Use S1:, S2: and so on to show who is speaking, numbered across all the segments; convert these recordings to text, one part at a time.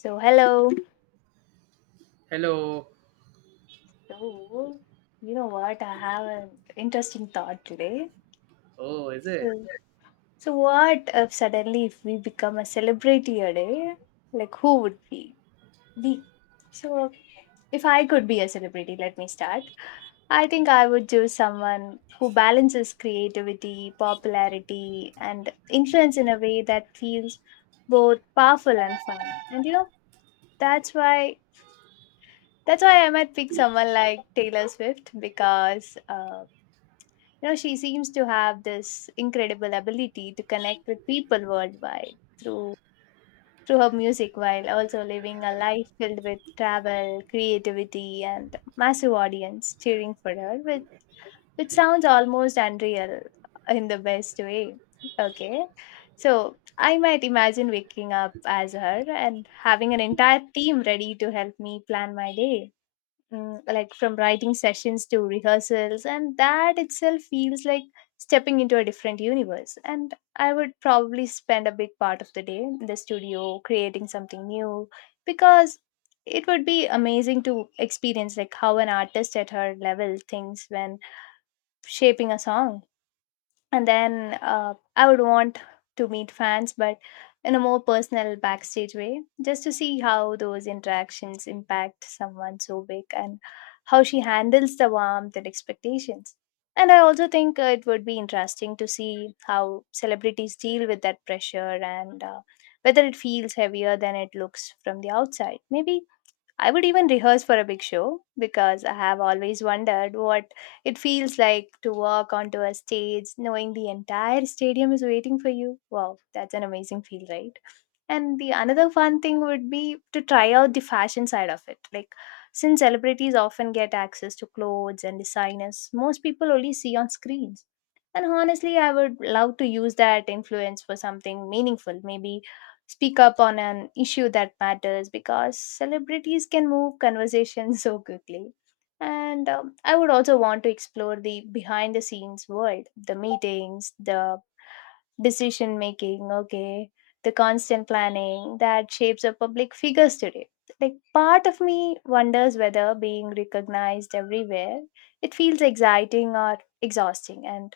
S1: So, hello.
S2: Hello.
S1: So, you know what? I have an interesting thought today.
S2: Oh, is it?
S1: So, so what if suddenly if we become a celebrity a day, like who would be? So, if I could be a celebrity, let me start. I think I would choose someone who balances creativity, popularity, and influence in a way that feels both powerful and fun. And you know, that's why that's why I might pick someone like Taylor Swift because you know, she seems to have this incredible ability to connect with people worldwide through her music while also living a life filled with travel, creativity and massive audience cheering for her which sounds almost unreal in the best way. Okay. So I might imagine waking up as her and having an entire team ready to help me plan my day. Like from writing sessions to rehearsals and that itself feels like stepping into a different universe, and I would probably spend a big part of the day in the studio creating something new because it would be amazing to experience like how an artist at her level thinks when shaping a song. And then I would want to meet fans, but in a more personal backstage way, just to see how those interactions impact someone so big and how she handles the warmth and expectations. And I also think it would be interesting to see how celebrities deal with that pressure and whether it feels heavier than it looks from the outside. Maybe I would even rehearse for a big show because I have always wondered what it feels like to walk onto a stage knowing the entire stadium is waiting for you. Wow, that's an amazing feel, right? And the another fun thing would be to try out the fashion side of it. Like, since celebrities often get access to clothes and designers most people only see on screens. And honestly, I would love to use that influence for something meaningful. Maybe speak up on an issue that matters because celebrities can move conversations so quickly. And I would also want to explore the behind the scenes world, the meetings, the decision making, okay, the constant planning that shapes a public figures today. Like part of me wonders whether being recognized everywhere, it feels exciting or exhausting. And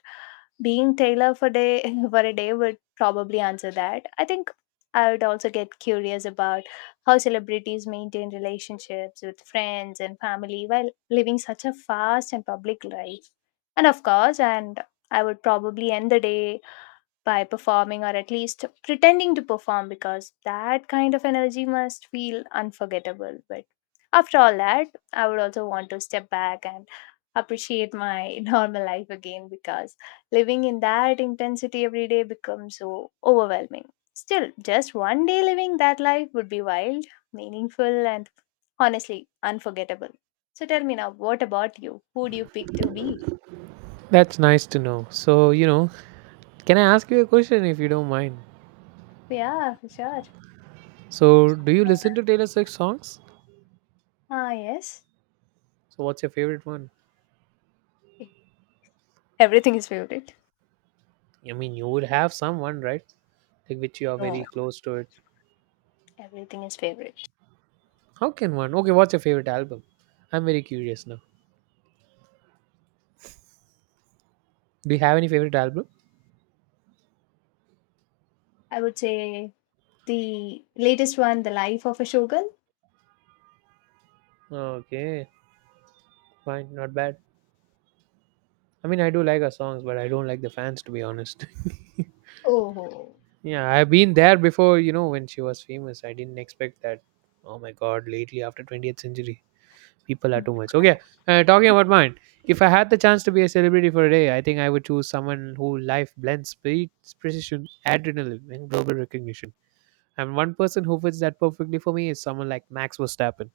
S1: being Taylor for day for a day would probably answer that. I think I would also get curious about how celebrities maintain relationships with friends and family while living such a fast and public life. And of course, and I would probably end the day by performing or at least pretending to perform because that kind of energy must feel unforgettable. But after all that, I would also want to step back and appreciate my normal life again because living in that intensity every day becomes so overwhelming. Still, just one day living that life would be wild, meaningful, and honestly unforgettable. So tell me now, what about you? Who do you pick to be?
S2: That's nice to know. So, you know, can I ask you a question if you don't mind?
S1: Yeah, for sure.
S2: So, do you listen to Taylor Swift songs?
S1: Ah, yes.
S2: So, what's your favorite one?
S1: Everything is favorite.
S2: I mean, you would have someone, right? Like, which you are
S1: No,
S2: very close to it.
S1: everything is favorite.
S2: How can one? Okay, what's your favorite album? I'm very curious now. Do you have any favorite album?
S1: I would say the latest one, The Life of a Shogun.
S2: Okay, fine, not bad. I mean, I do like her songs, but I don't like the fans, to be honest.
S1: Oh.
S2: Yeah, I've been there before, you know, when she was famous. I didn't expect that. Oh my god, lately after 20th century. People are
S1: Mm.
S2: too much. Okay, talking about mine. If I had the chance to be a celebrity for a day, I think I would choose someone who life blends speed, precision, adrenaline, and global recognition. And one person who fits that perfectly for me is someone like Max Verstappen.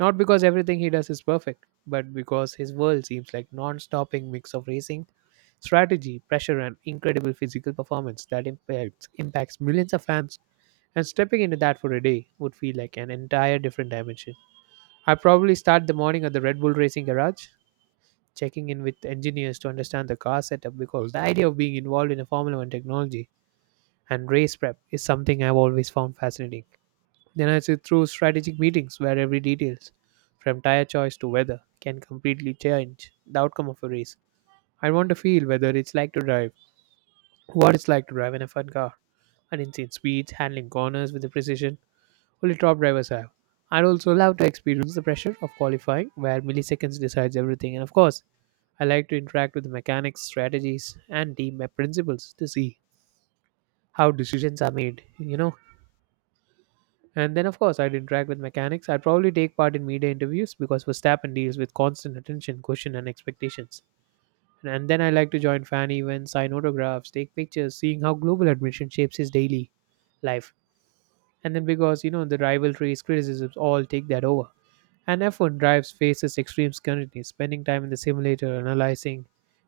S2: Not because everything he does is perfect, but because his world seems like non-stopping mix of racing, strategy, pressure, and incredible physical performance that impacts millions of fans. And stepping into that for a day would feel like an entire different dimension. I probably start the morning at the Red Bull Racing Garage, checking in with engineers to understand the car setup because the idea of being involved in a Formula One technology and race prep is something I've always found fascinating. Then I sit through strategic meetings where every details, from tire choice to weather, can completely change the outcome of a race. I want to feel whether it's like to drive, what it's like to drive in a fun car, and insane speeds, handling corners with the precision, only top drivers have. I'd also love to experience the pressure of qualifying where milliseconds decides everything. And of course, I like to interact with the mechanics, strategies, and team principles to see how decisions are made, you know. And then, of course, I'd interact with mechanics. I'd probably take part in media interviews because Verstappen deals with constant attention, question, and expectations. And then I like to join fan events, sign autographs, take pictures, seeing how global admission shapes his daily life. And then because you know the rivalries, criticisms all take that over. And F1 drives faces extreme scrutiny, spending time in the simulator, analyzing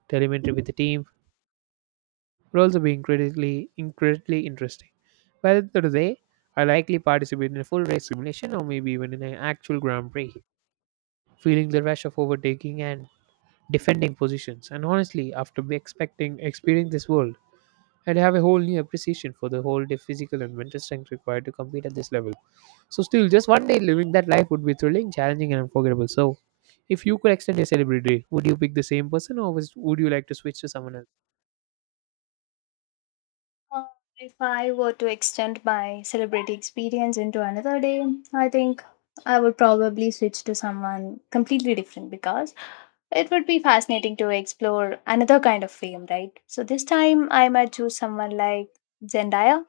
S2: telemetry with the team, would also be incredibly interesting. Whether today, I likely participate in a full race simulation or maybe even in an actual Grand Prix, feeling the rush of overtaking and defending positions. And honestly, after be expecting experiencing this world, I'd have a whole new appreciation for the whole day physical and mental strength required to compete at this level. So still, just one day living that life would be thrilling, challenging, and unforgettable. So, if you could extend your celebrity, would you pick the same person, or would you like to switch to someone else?
S1: Uh, if I were to extend my celebrity experience into another day, I think I would probably switch to someone completely different because it would be fascinating to explore another kind of fame, right? So this time I might choose someone like Zendaya,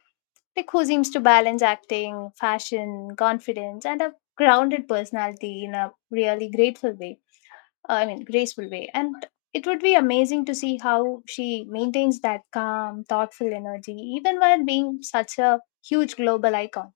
S1: like who seems to balance acting, fashion, confidence, and a grounded personality in a really grateful way. I mean, graceful way. And it would be amazing to see how she maintains that calm, thoughtful energy, even while being such a huge global icon.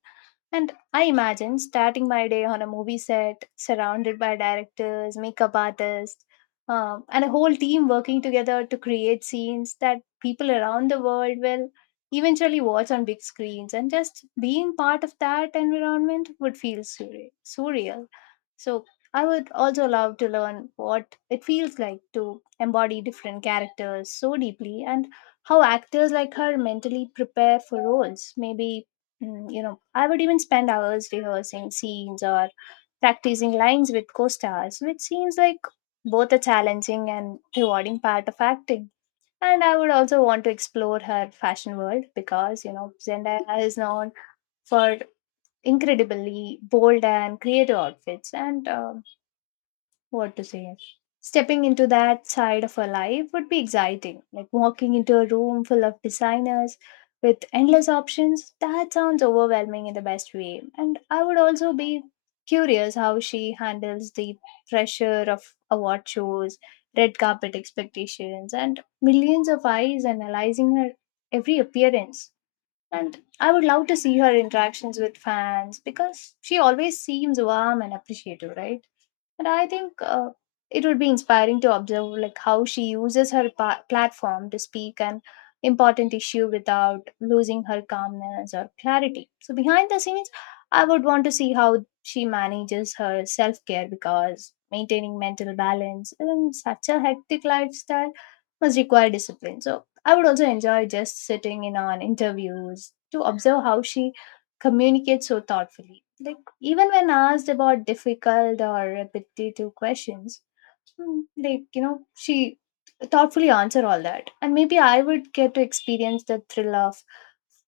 S1: And I imagine starting my day on a movie set, surrounded by directors, makeup artists, and a whole team working together to create scenes that people around the world will eventually watch on big screens. And just being part of that environment would feel surreal. So I would also love to learn what it feels like to embody different characters so deeply and how actors like her mentally prepare for roles. Maybe, you know, I would even spend hours rehearsing scenes or practicing lines with co stars, which seems like both a challenging and rewarding part of acting. And I would also want to explore her fashion world because, you know, Zendaya is known for incredibly bold and creative outfits and what to say? Stepping into that side of her life would be exciting. Like walking into a room full of designers with endless options, that sounds overwhelming in the best way. And I would also be curious how she handles the pressure of award shows, red carpet expectations, and millions of eyes analyzing her every appearance. And I would love to see her interactions with fans because she always seems warm and appreciative, right? And I think it would be inspiring to observe like how she uses her platform to speak an important issue without losing her calmness or clarity. So behind the scenes I would want to see how she manages her self-care because maintaining mental balance in such a hectic lifestyle must require discipline. So I would also enjoy just sitting in on interviews to observe how she communicates so thoughtfully, like even when asked about difficult or repetitive questions. Like, you know, she thoughtfully answer all that. And maybe I would get to experience the thrill of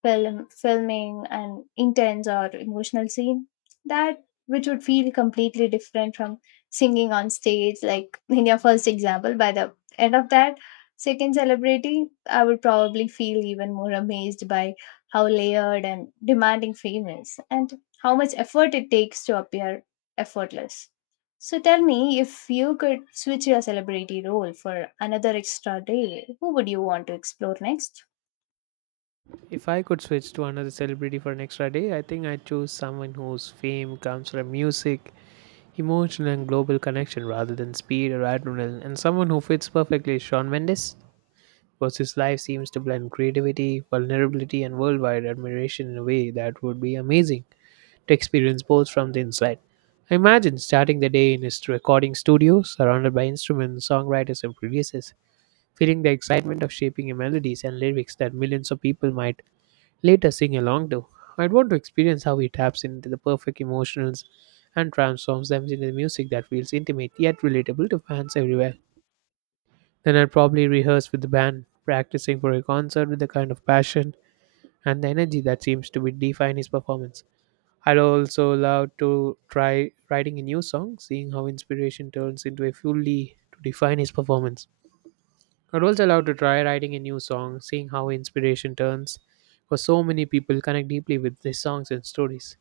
S1: filming an intense or emotional scene. That which would feel completely different from singing on stage, like in your first example. By the end of that second celebrity, I would probably feel even more amazed by how layered and demanding fame is and how much effort it takes to appear effortless. So tell me, if you could switch your celebrity role for another extra day, who would you want to explore next?
S2: If I could switch to another celebrity for an extra day, I think I'd choose someone whose fame comes from music, emotional, and global connection rather than speed or adrenaline. And someone who fits perfectly is Shawn Mendes. Because his life seems to blend creativity, vulnerability, and worldwide admiration in a way that would be amazing to experience both from the inside. I imagine starting the day in his recording studio, surrounded by instruments, songwriters, and producers, feeling the excitement of shaping a melodies and lyrics that millions of people might later sing along to. I'd want to experience how he taps into the perfect emotions and transforms them into the music that feels intimate yet relatable to fans everywhere. Then I'd probably rehearse with the band, practicing for a concert with the kind of passion and the energy that seems to be define his performance. I'd also love to try writing a new song, seeing how inspiration turns into a fully to define his performance. I'd also love to try writing a new song, seeing how inspiration turns, because so many people connect deeply with these songs and stories.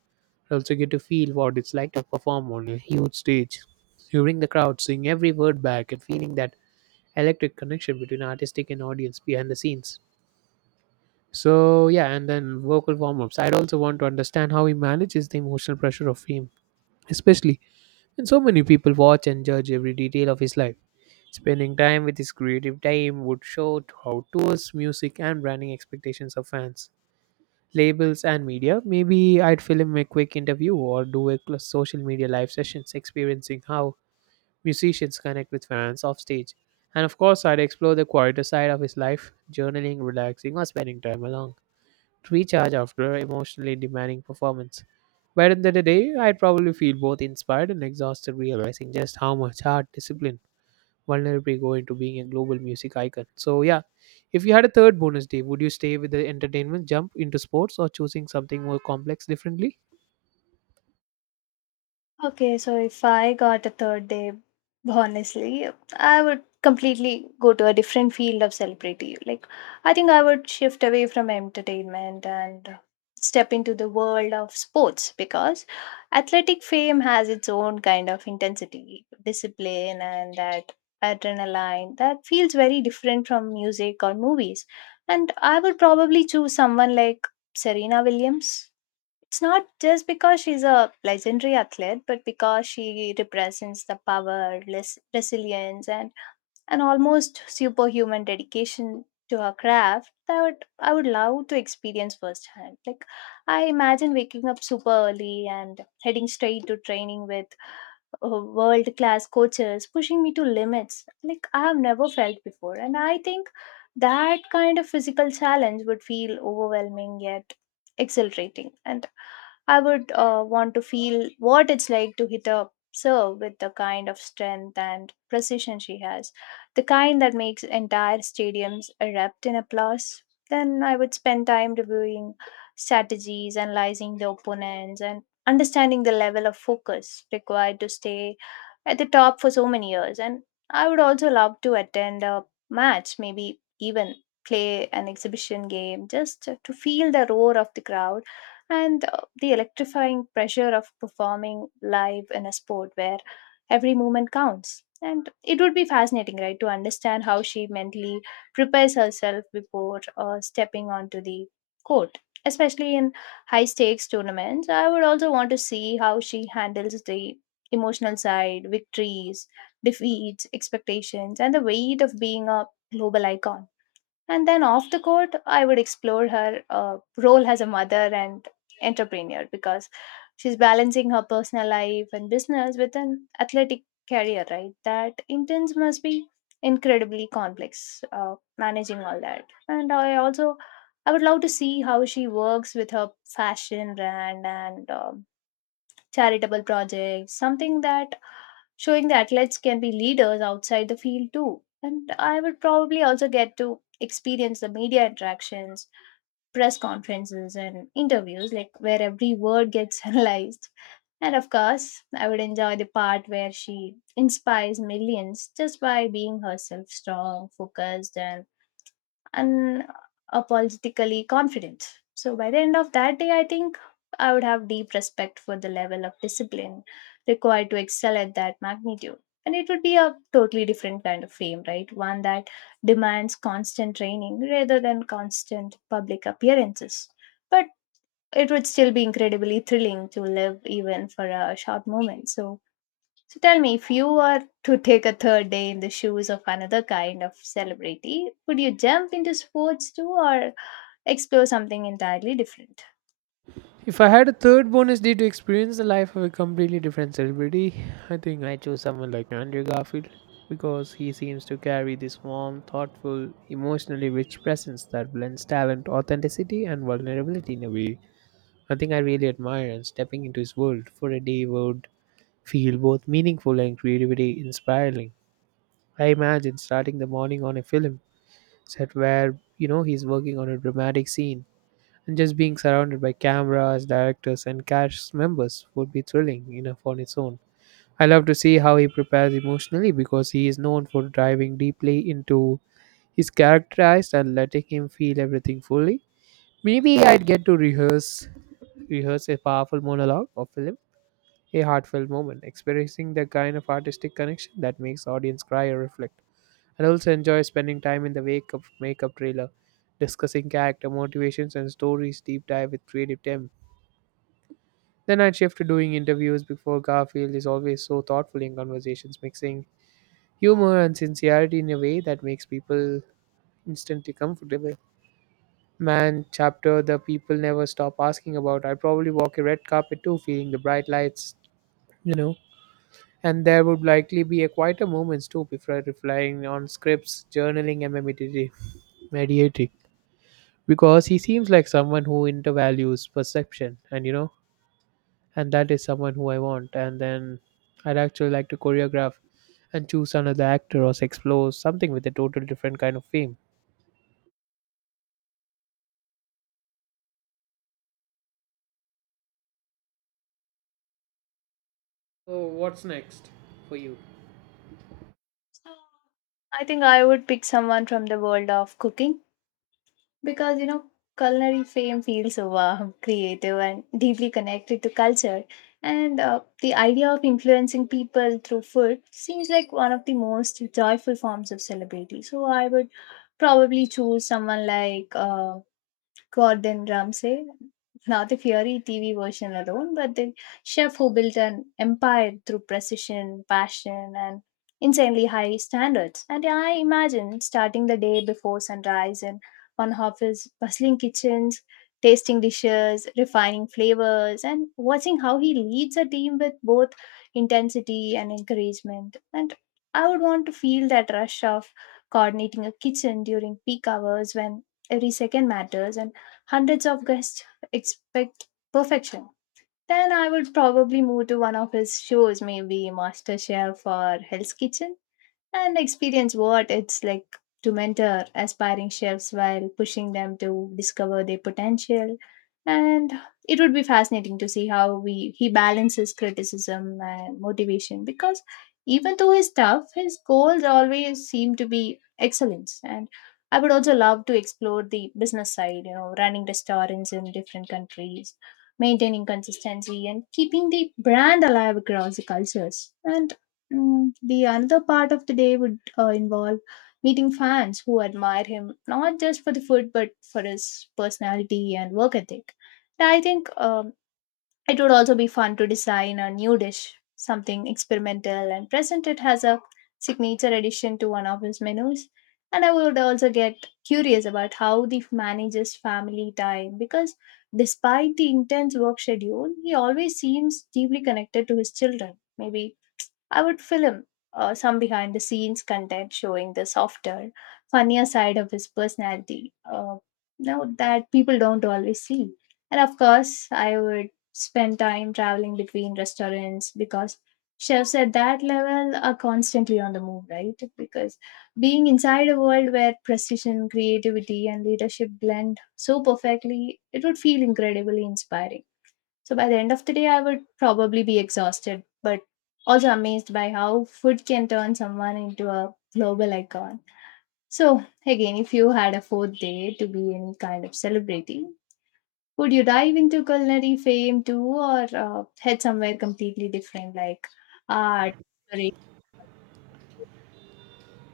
S2: I also get to feel what it's like to perform on a huge stage, hearing the crowd sing every word back and feeling that electric connection between artistic and audience behind the scenes. So yeah, and then vocal warm-ups. I'd also want to understand how he manages the emotional pressure of fame especially when so many people watch and judge every detail of his life. Spending time with his creative team would show how tours, music, and branding expectations of fans, labels, and media. Maybe I'd film a quick interview or do a social media live sessions experiencing how musicians connect with fans off stage. And of course, I'd explore the quieter side of his life, journaling, relaxing, or spending time alone to recharge after emotionally demanding performance. By the end of the day, I'd probably feel both inspired and exhausted, realizing just how much hard discipline vulnerably go into being a global music icon. So, yeah, if you had a third bonus day, would you stay with the entertainment, jump into sports, or choosing something more complex differently?
S1: Okay, so if I got a third day, honestly, I would completely go to a different field of celebrity. Like, I think I would shift away from entertainment and step into the world of sports because athletic fame has its own kind of intensity, discipline, and that adrenaline that feels very different from music or movies. And I would probably choose someone like Serena Williams. It's not just because she's a legendary athlete, but because she represents the power, resilience, and an almost superhuman dedication to her craft that I would love to experience firsthand. Like, I imagine waking up super early and heading straight to training with world class coaches pushing me to limits like I have never felt before. And I think that kind of physical challenge would feel overwhelming yet exhilarating. And I would want to feel what it's like to hit a serve with the kind of strength and precision she has, the kind that makes entire stadiums erupt in applause. Then I would spend time reviewing strategies, analyzing the opponents, and understanding the level of focus required to stay at the top for so many years. And I would also love to attend a match, maybe even play an exhibition game, just to feel the roar of the crowd and the electrifying pressure of performing live in a sport where every movement counts. And it would be fascinating, right, to understand how she mentally prepares herself before stepping onto the court. Especially in high stakes tournaments, I would also want to see how she handles the emotional side, victories, defeats, expectations, and the weight of being a global icon. And then off the court, I would explore her role as a mother and entrepreneur because she's balancing her personal life and business with an athletic career, right? That intense must be incredibly complex managing all that. And I would love to see how she works with her fashion brand and charitable projects, something that showing that athletes can be leaders outside the field too. And I would probably also get to experience the media interactions, press conferences, and interviews, like where every word gets analyzed. And of course, I would enjoy the part where she inspires millions just by being herself strong, focused, and unapologetically confident. So by the end of that day, I think I would have deep respect for the level of discipline required to excel at that magnitude. And it would be a totally different kind of fame, right? One that demands constant training rather than constant public appearances. But it would still be incredibly thrilling to live even for a short moment. So tell me, if you were to take a third day in the shoes of another kind of celebrity, would you jump into sports too or explore something entirely different?
S2: If I had a third bonus day to experience the life of a completely different celebrity, I think I chose someone like Andrew Garfield because he seems to carry this warm, thoughtful, emotionally rich presence that blends talent, authenticity, and vulnerability in a way I think I really admire. And stepping into his world for a day would feel both meaningful and creativity inspiring. I imagine starting the morning on a film set where you know he's working on a dramatic scene and just being surrounded by cameras, directors, and cast members would be thrilling enough on its own. I love to see how he prepares emotionally because he is known for diving deeply into his characterized and letting him feel everything fully. Maybe I'd get to rehearse a powerful monologue or film, a heartfelt moment, experiencing the kind of artistic connection that makes audience cry or reflect. I also enjoy spending time in the wake of makeup trailer, discussing character motivations and stories deep dive with creative team. Then I'd shift to doing interviews before Garfield is always so thoughtful in conversations, mixing humor and sincerity in a way that makes people instantly comfortable. Man, chapter the people never stop asking about. I'd probably walk a red carpet too, feeling the bright lights, you know. And there would likely be a quieter moments too before relying on scripts, journaling, and meditating. Mediating because he seems like someone who intervalues perception and, you know, and that is someone who I want. And then I'd actually like to choreograph and choose another actor or explore something with a total different kind of fame. So, what's next for you?
S1: I think I would pick someone from the world of cooking because you know culinary fame feels so warm, creative, and deeply connected to culture. And the idea of influencing people through food seems like one of the most joyful forms of celebrity. So I would probably choose someone like Gordon Ramsay, not the fiery TV version alone, but the chef who built an empire through precision, passion, and insanely high standards. And yeah, I imagine starting the day before sunrise in one of his bustling kitchens, tasting dishes, refining flavors, and watching how he leads a team with both intensity and encouragement. And I would want to feel that rush of coordinating a kitchen during peak hours when every second matters and hundreds of guests expect perfection. Then I would probably move to one of his shows, maybe MasterChef or Hell's Kitchen, and experience what it's like to mentor aspiring chefs while pushing them to discover their potential. And it would be fascinating to see how we he balances criticism and motivation, because even though he's tough, his goals always seem to be excellence. And I would also love to explore the business side, you know, running restaurants in different countries, maintaining consistency and keeping the brand alive across the cultures. And the another part of the day would involve meeting fans who admire him not just for the food but for his personality and work ethic. And I think it would also be fun to design a new dish, something experimental, and present it as a signature addition to one of his menus. And I would also get curious about how the manages family time, because despite the intense work schedule, he always seems deeply connected to his children. Maybe I would film some behind the scenes content showing the softer, funnier side of his personality. No, that people don't always see. And of course, I would spend time traveling between restaurants, because chefs at that level are constantly on the move, right? Because being inside a world where precision, creativity, and leadership blend so perfectly, it would feel incredibly inspiring. So by the end of the day, I would probably be exhausted, but also amazed by how food can turn someone into a global icon. So, again, if you had a fourth day to be any kind of celebrity, would you dive into culinary fame too, or head somewhere completely different, like art? Sorry.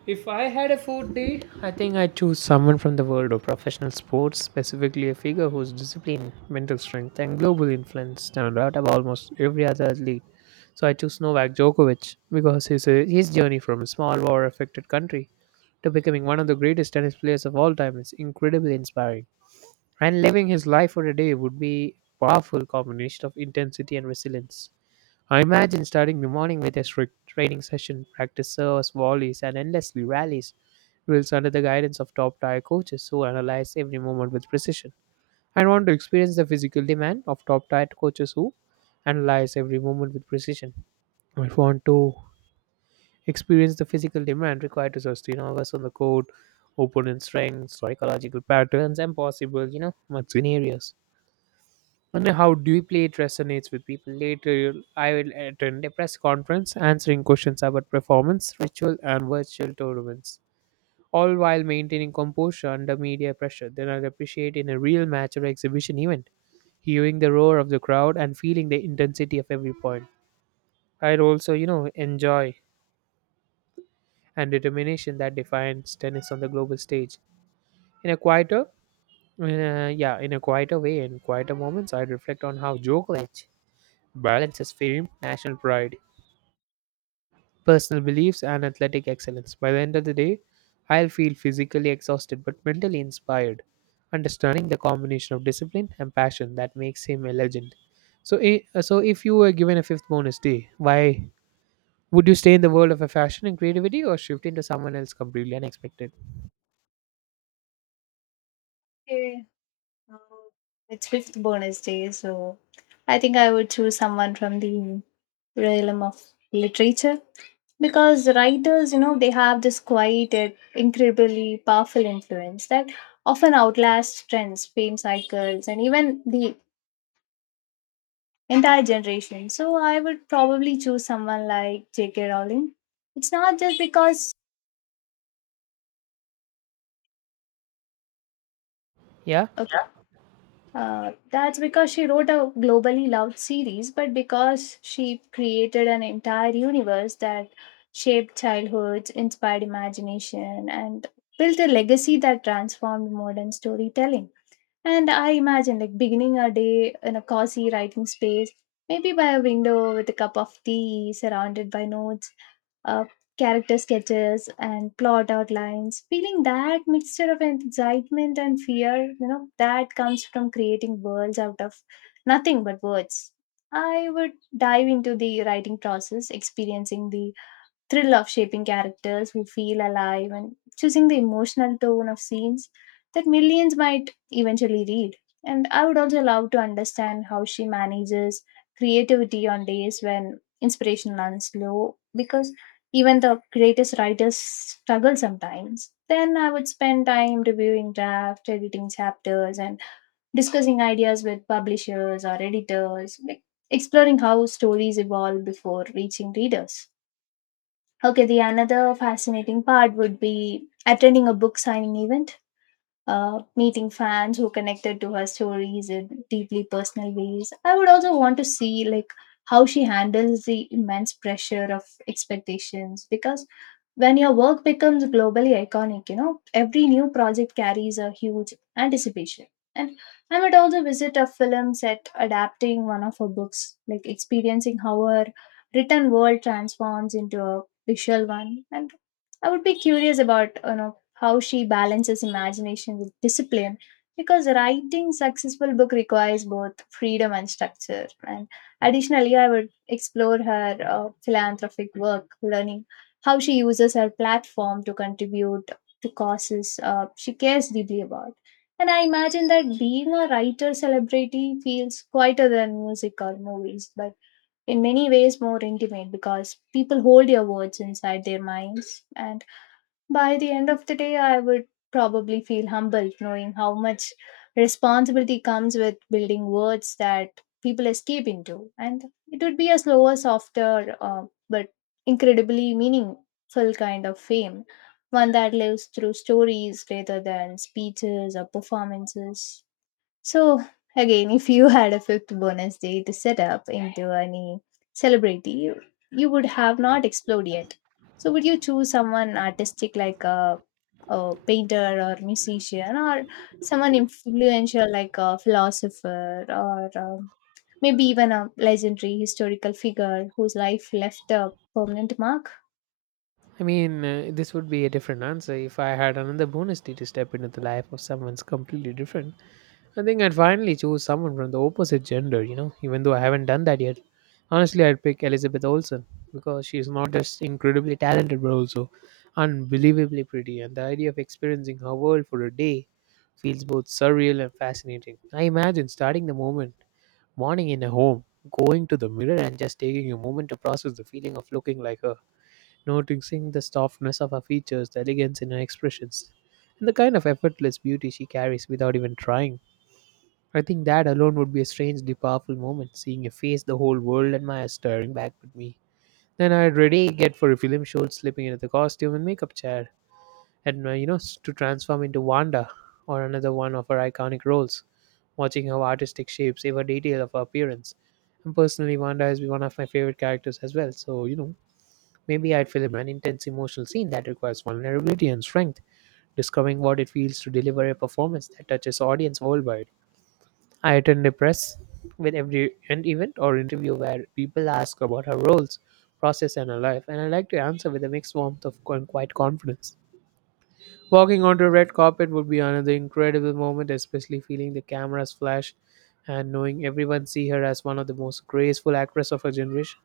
S2: If I had a fourth day, I think I'd choose someone from the world of professional sports, specifically a figure whose discipline, mental strength, and global influence stand out above almost every other athlete. So I choose Novak Djokovic because his journey from a small war affected country to becoming one of the greatest tennis players of all time is incredibly inspiring. And living his life for a day would be a powerful combination of intensity and resilience. I imagine starting the morning with a strict training session, practice serves, volleys, and endlessly rallies drills under the guidance of top tier coaches who analyze every movement with precision. I want to experience the physical demand of top tier coaches who analyze every movement with precision. I want to experience the physical demand required to sustain hours on the court, opponent strength, psychological patterns, and possible, you know, much scenarios wonder how deeply it resonates with people. Later, I will attend a press conference answering questions about performance, ritual, and virtual tournaments, all while maintaining composure under media pressure. Then I'll appreciate in a real match or exhibition event, hearing the roar of the crowd and feeling the intensity of every point. I'd also, you know, enjoy and determination that defines tennis on the global stage. In a quieter, uh, yeah, in quieter moments, I'd reflect on how Djokovic balances fame, national pride, personal beliefs, and athletic excellence. By the end of the day, I'll feel physically exhausted but mentally inspired, understanding the combination of discipline and passion that makes him a legend. So, so if you were given a fifth bonus day, why would you stay in the world of a fashion and creativity or shift into someone else completely unexpected?
S1: Okay, uh, it's fifth bonus day, so I think I would choose someone from the realm of literature, because writers, you know, they have this quiet yet incredibly powerful influence that often outlasts trends, fame cycles, and even the entire generation. So I would probably choose someone like JK Rowling. It's not just because
S2: Yeah,
S1: okay, yeah, uh, that's because she wrote a globally loved series, but because she created an entire universe that shaped childhoods, inspired imagination, and built a legacy that transformed modern storytelling. And I imagine like beginning a day in a cozy writing space, maybe by a window with a cup of tea, surrounded by notes, uh, character sketches, and plot outlines. Feeling that mixture of excitement and fear, you know, that comes from creating worlds out of nothing but words. I would dive into the writing process, experiencing the thrill of shaping characters who feel alive and choosing the emotional tone of scenes that millions might eventually read. And I would also love to understand how she manages creativity on days when inspiration runs low, because even the greatest writers struggle sometimes. Then I would spend time reviewing drafts, editing chapters, and discussing ideas with publishers or editors, like exploring how stories evolve before reaching readers. Okay, the another fascinating part would be attending a book signing event, meeting fans who connected to her stories in deeply personal ways. I would also want to see like how she handles the immense pressure of expectations, because when your work becomes globally iconic, you know, every new project carries a huge anticipation. And I might also visit a film set adapting one of her books, like experiencing how her written world transforms into a visual one. And I would be curious about, you know, how she balances imagination with discipline, because writing successful book requires both freedom and structure. And additionally, I would explore her philanthropic work, learning how she uses her platform to contribute to causes she cares deeply about. And I imagine that being a writer celebrity feels quieter than music or movies, but in many ways more intimate, because people hold your words inside their minds. And by the end of the day, I would probably feel humbled knowing how much responsibility comes with building words that people escape into. And it would be a slower, softer, but incredibly meaningful kind of fame, one that lives through stories rather than speeches or performances. So again, if you had a fifth bonus day to set up into any celebrity, you would have not explored yet. So would you choose someone artistic like a painter or musician, or someone influential like a philosopher, or maybe even a legendary historical figure whose life left a permanent mark?
S2: I mean, this would be a different answer if I had another bonus day to step into the life of someone's completely different. I think I'd finally choose someone from the opposite gender, you know, even though I haven't done that yet. Honestly, I'd pick Elizabeth Olsen because she's not just incredibly talented but also unbelievably pretty, and the idea of experiencing her world for a day feels both surreal and fascinating. I imagine starting the moment, morning in a home, going to the mirror and just taking a moment to process the feeling of looking like her, noticing the softness of her features, the elegance in her expressions, and the kind of effortless beauty she carries without even trying. I think that alone would be a strangely powerful moment, seeing a face the whole world admires staring back at me. Then I'd ready get for a film shoot, slipping into the costume and makeup chair, and to transform into Wanda or another one of her iconic roles, watching how artistic shapes every detail of her appearance. And personally, Wanda is one of my favorite characters as well. So maybe I'd film an intense emotional scene that requires vulnerability and strength, discovering what it feels to deliver a performance that touches audience worldwide. I attend a press with every an event or interview where people ask about her roles, process, and her life, and I like to answer with a mixed warmth of and quite confidence. Walking onto a red carpet would be another incredible moment, especially feeling the cameras flash and knowing everyone see her as one of the most graceful actress of her generation.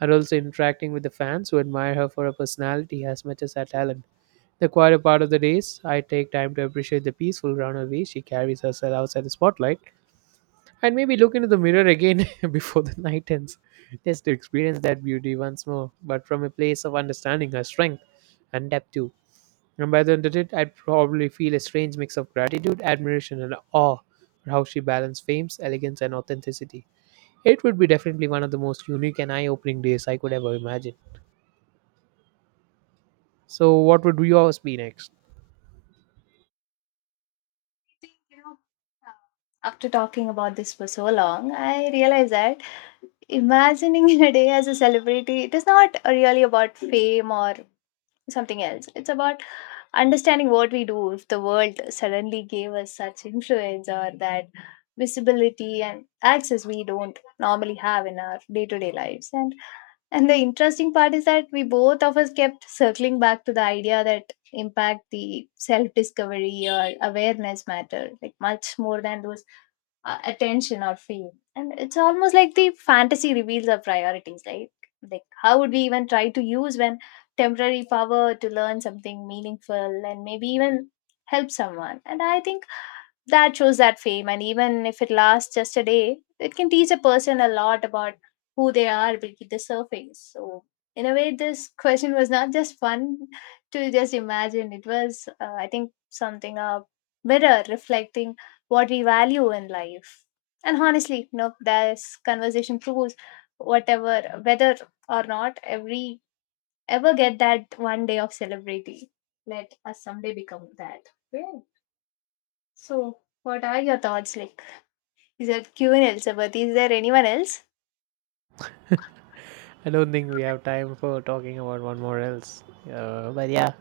S2: And also interacting with the fans who admire her for her personality as much as her talent. The quieter part of the days, I take time to appreciate the peaceful grounded way she carries herself outside the spotlight and maybe look into the mirror again before the night ends, just to experience that beauty once more, but from a place of understanding her strength and depth too. And by the end of it, I'd probably feel a strange mix of gratitude, admiration, and awe for how she balanced fame, elegance, and authenticity. It would be definitely one of the most unique and eye opening days I could ever imagine. So, what would yours be next?
S1: You know, after talking about this for so long, I realized that imagining a day as a celebrity, it is not really about fame or something else. It's about understanding what we do if the world suddenly gave us such influence, or that visibility and access we don't normally have in our day-to-day lives. And the interesting part is that we both of us kept circling back to the idea that impact, the self-discovery or awareness, matter like much more than those attention or fame. And it's almost like the fantasy reveals our priorities, right? Like how would we even try to use when temporary power to learn something meaningful and maybe even help someone. And I think that shows that fame, and even if it lasts just a day, it can teach a person a lot about who they are beneath the surface. So, in a way, this question was not just fun to just imagine. It was, I think, something a mirror reflecting what we value in life. And honestly, you know, this conversation proves whatever, whether or not every ever get that one day of celebrity, let us someday become that. Yeah. So, what are your thoughts like? Is there Q&A, is there anyone else?
S2: I don't think we have time for talking about one more else. But yeah,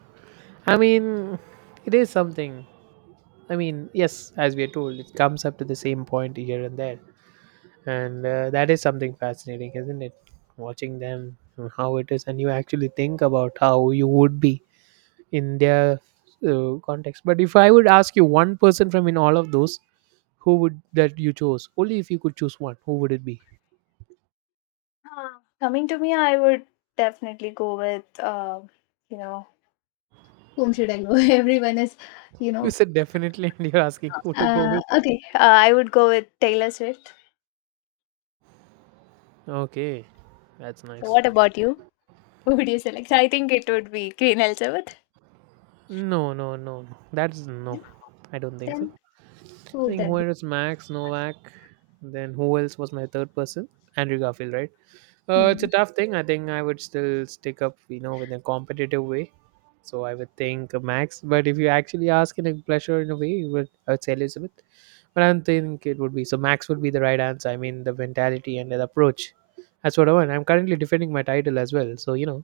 S2: I mean, it is something. I mean, yes, as we are told, it comes up to the same point here and there, and that is something fascinating, isn't it? Watching them, how it is, and you actually think about how you would be in their context. But if I would ask you one person from in all of those, who would that you chose? Only if you could choose one, who would it be?
S1: Ah. Coming to me, I would definitely go with you know, whom should I go? Everyone is, you
S2: You
S1: know,
S2: said definitely, and you're asking who to go with.
S1: okay. I would go with Taylor Swift.
S2: Okay, that's
S1: So,
S2: nice.
S1: what about you? Who would you select? I think it would be Queen Elizabeth.
S2: No, no, no, no. That's no.
S1: Yeah.
S2: I don't think so.
S1: Then
S2: I
S1: who would
S2: think
S1: that
S2: who
S1: be?
S2: else? Max Novak. Then who else was my third person? Andrew Garfield, right? It's a
S1: Mm.
S2: tough thing. I think I would still stick up, you know, with a competitive way. So I would think Max. But if you actually ask in a pleasure in a way, you would I would say Elizabeth. But I don't think it would be. So Max would be the right answer. I mean, the mentality and the approach. That's what I want. I'm currently defending my title as well. So you know,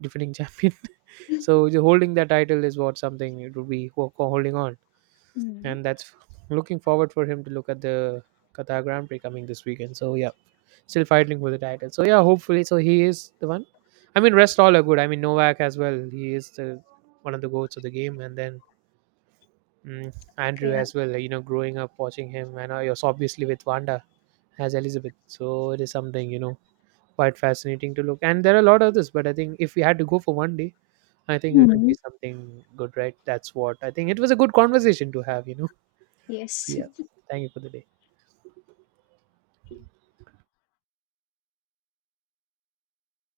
S2: defending champion. So the holding that title is what something it would be holding on
S1: Mm.
S2: and that's looking forward for him to look at the Qatar Grand Prix coming this weekend. So yeah, still fighting for the title. So yeah, hopefully, so he is the one. I mean, rest all are good. I mean, Novak as well. He is the one of the goats of the game, and then Andrew
S1: Okay. Right.
S2: as well. You know, growing up watching him, and I was obviously with Wanda as Elizabeth. So it is something you know quite fascinating to look. And there are a lot of this, but I think if we had to go for one day, I think it would
S1: Mm.
S2: be something good, right? That's what I think. It was a good conversation to have, you know. So
S1: Yes.
S2: yeah, thank you for the day.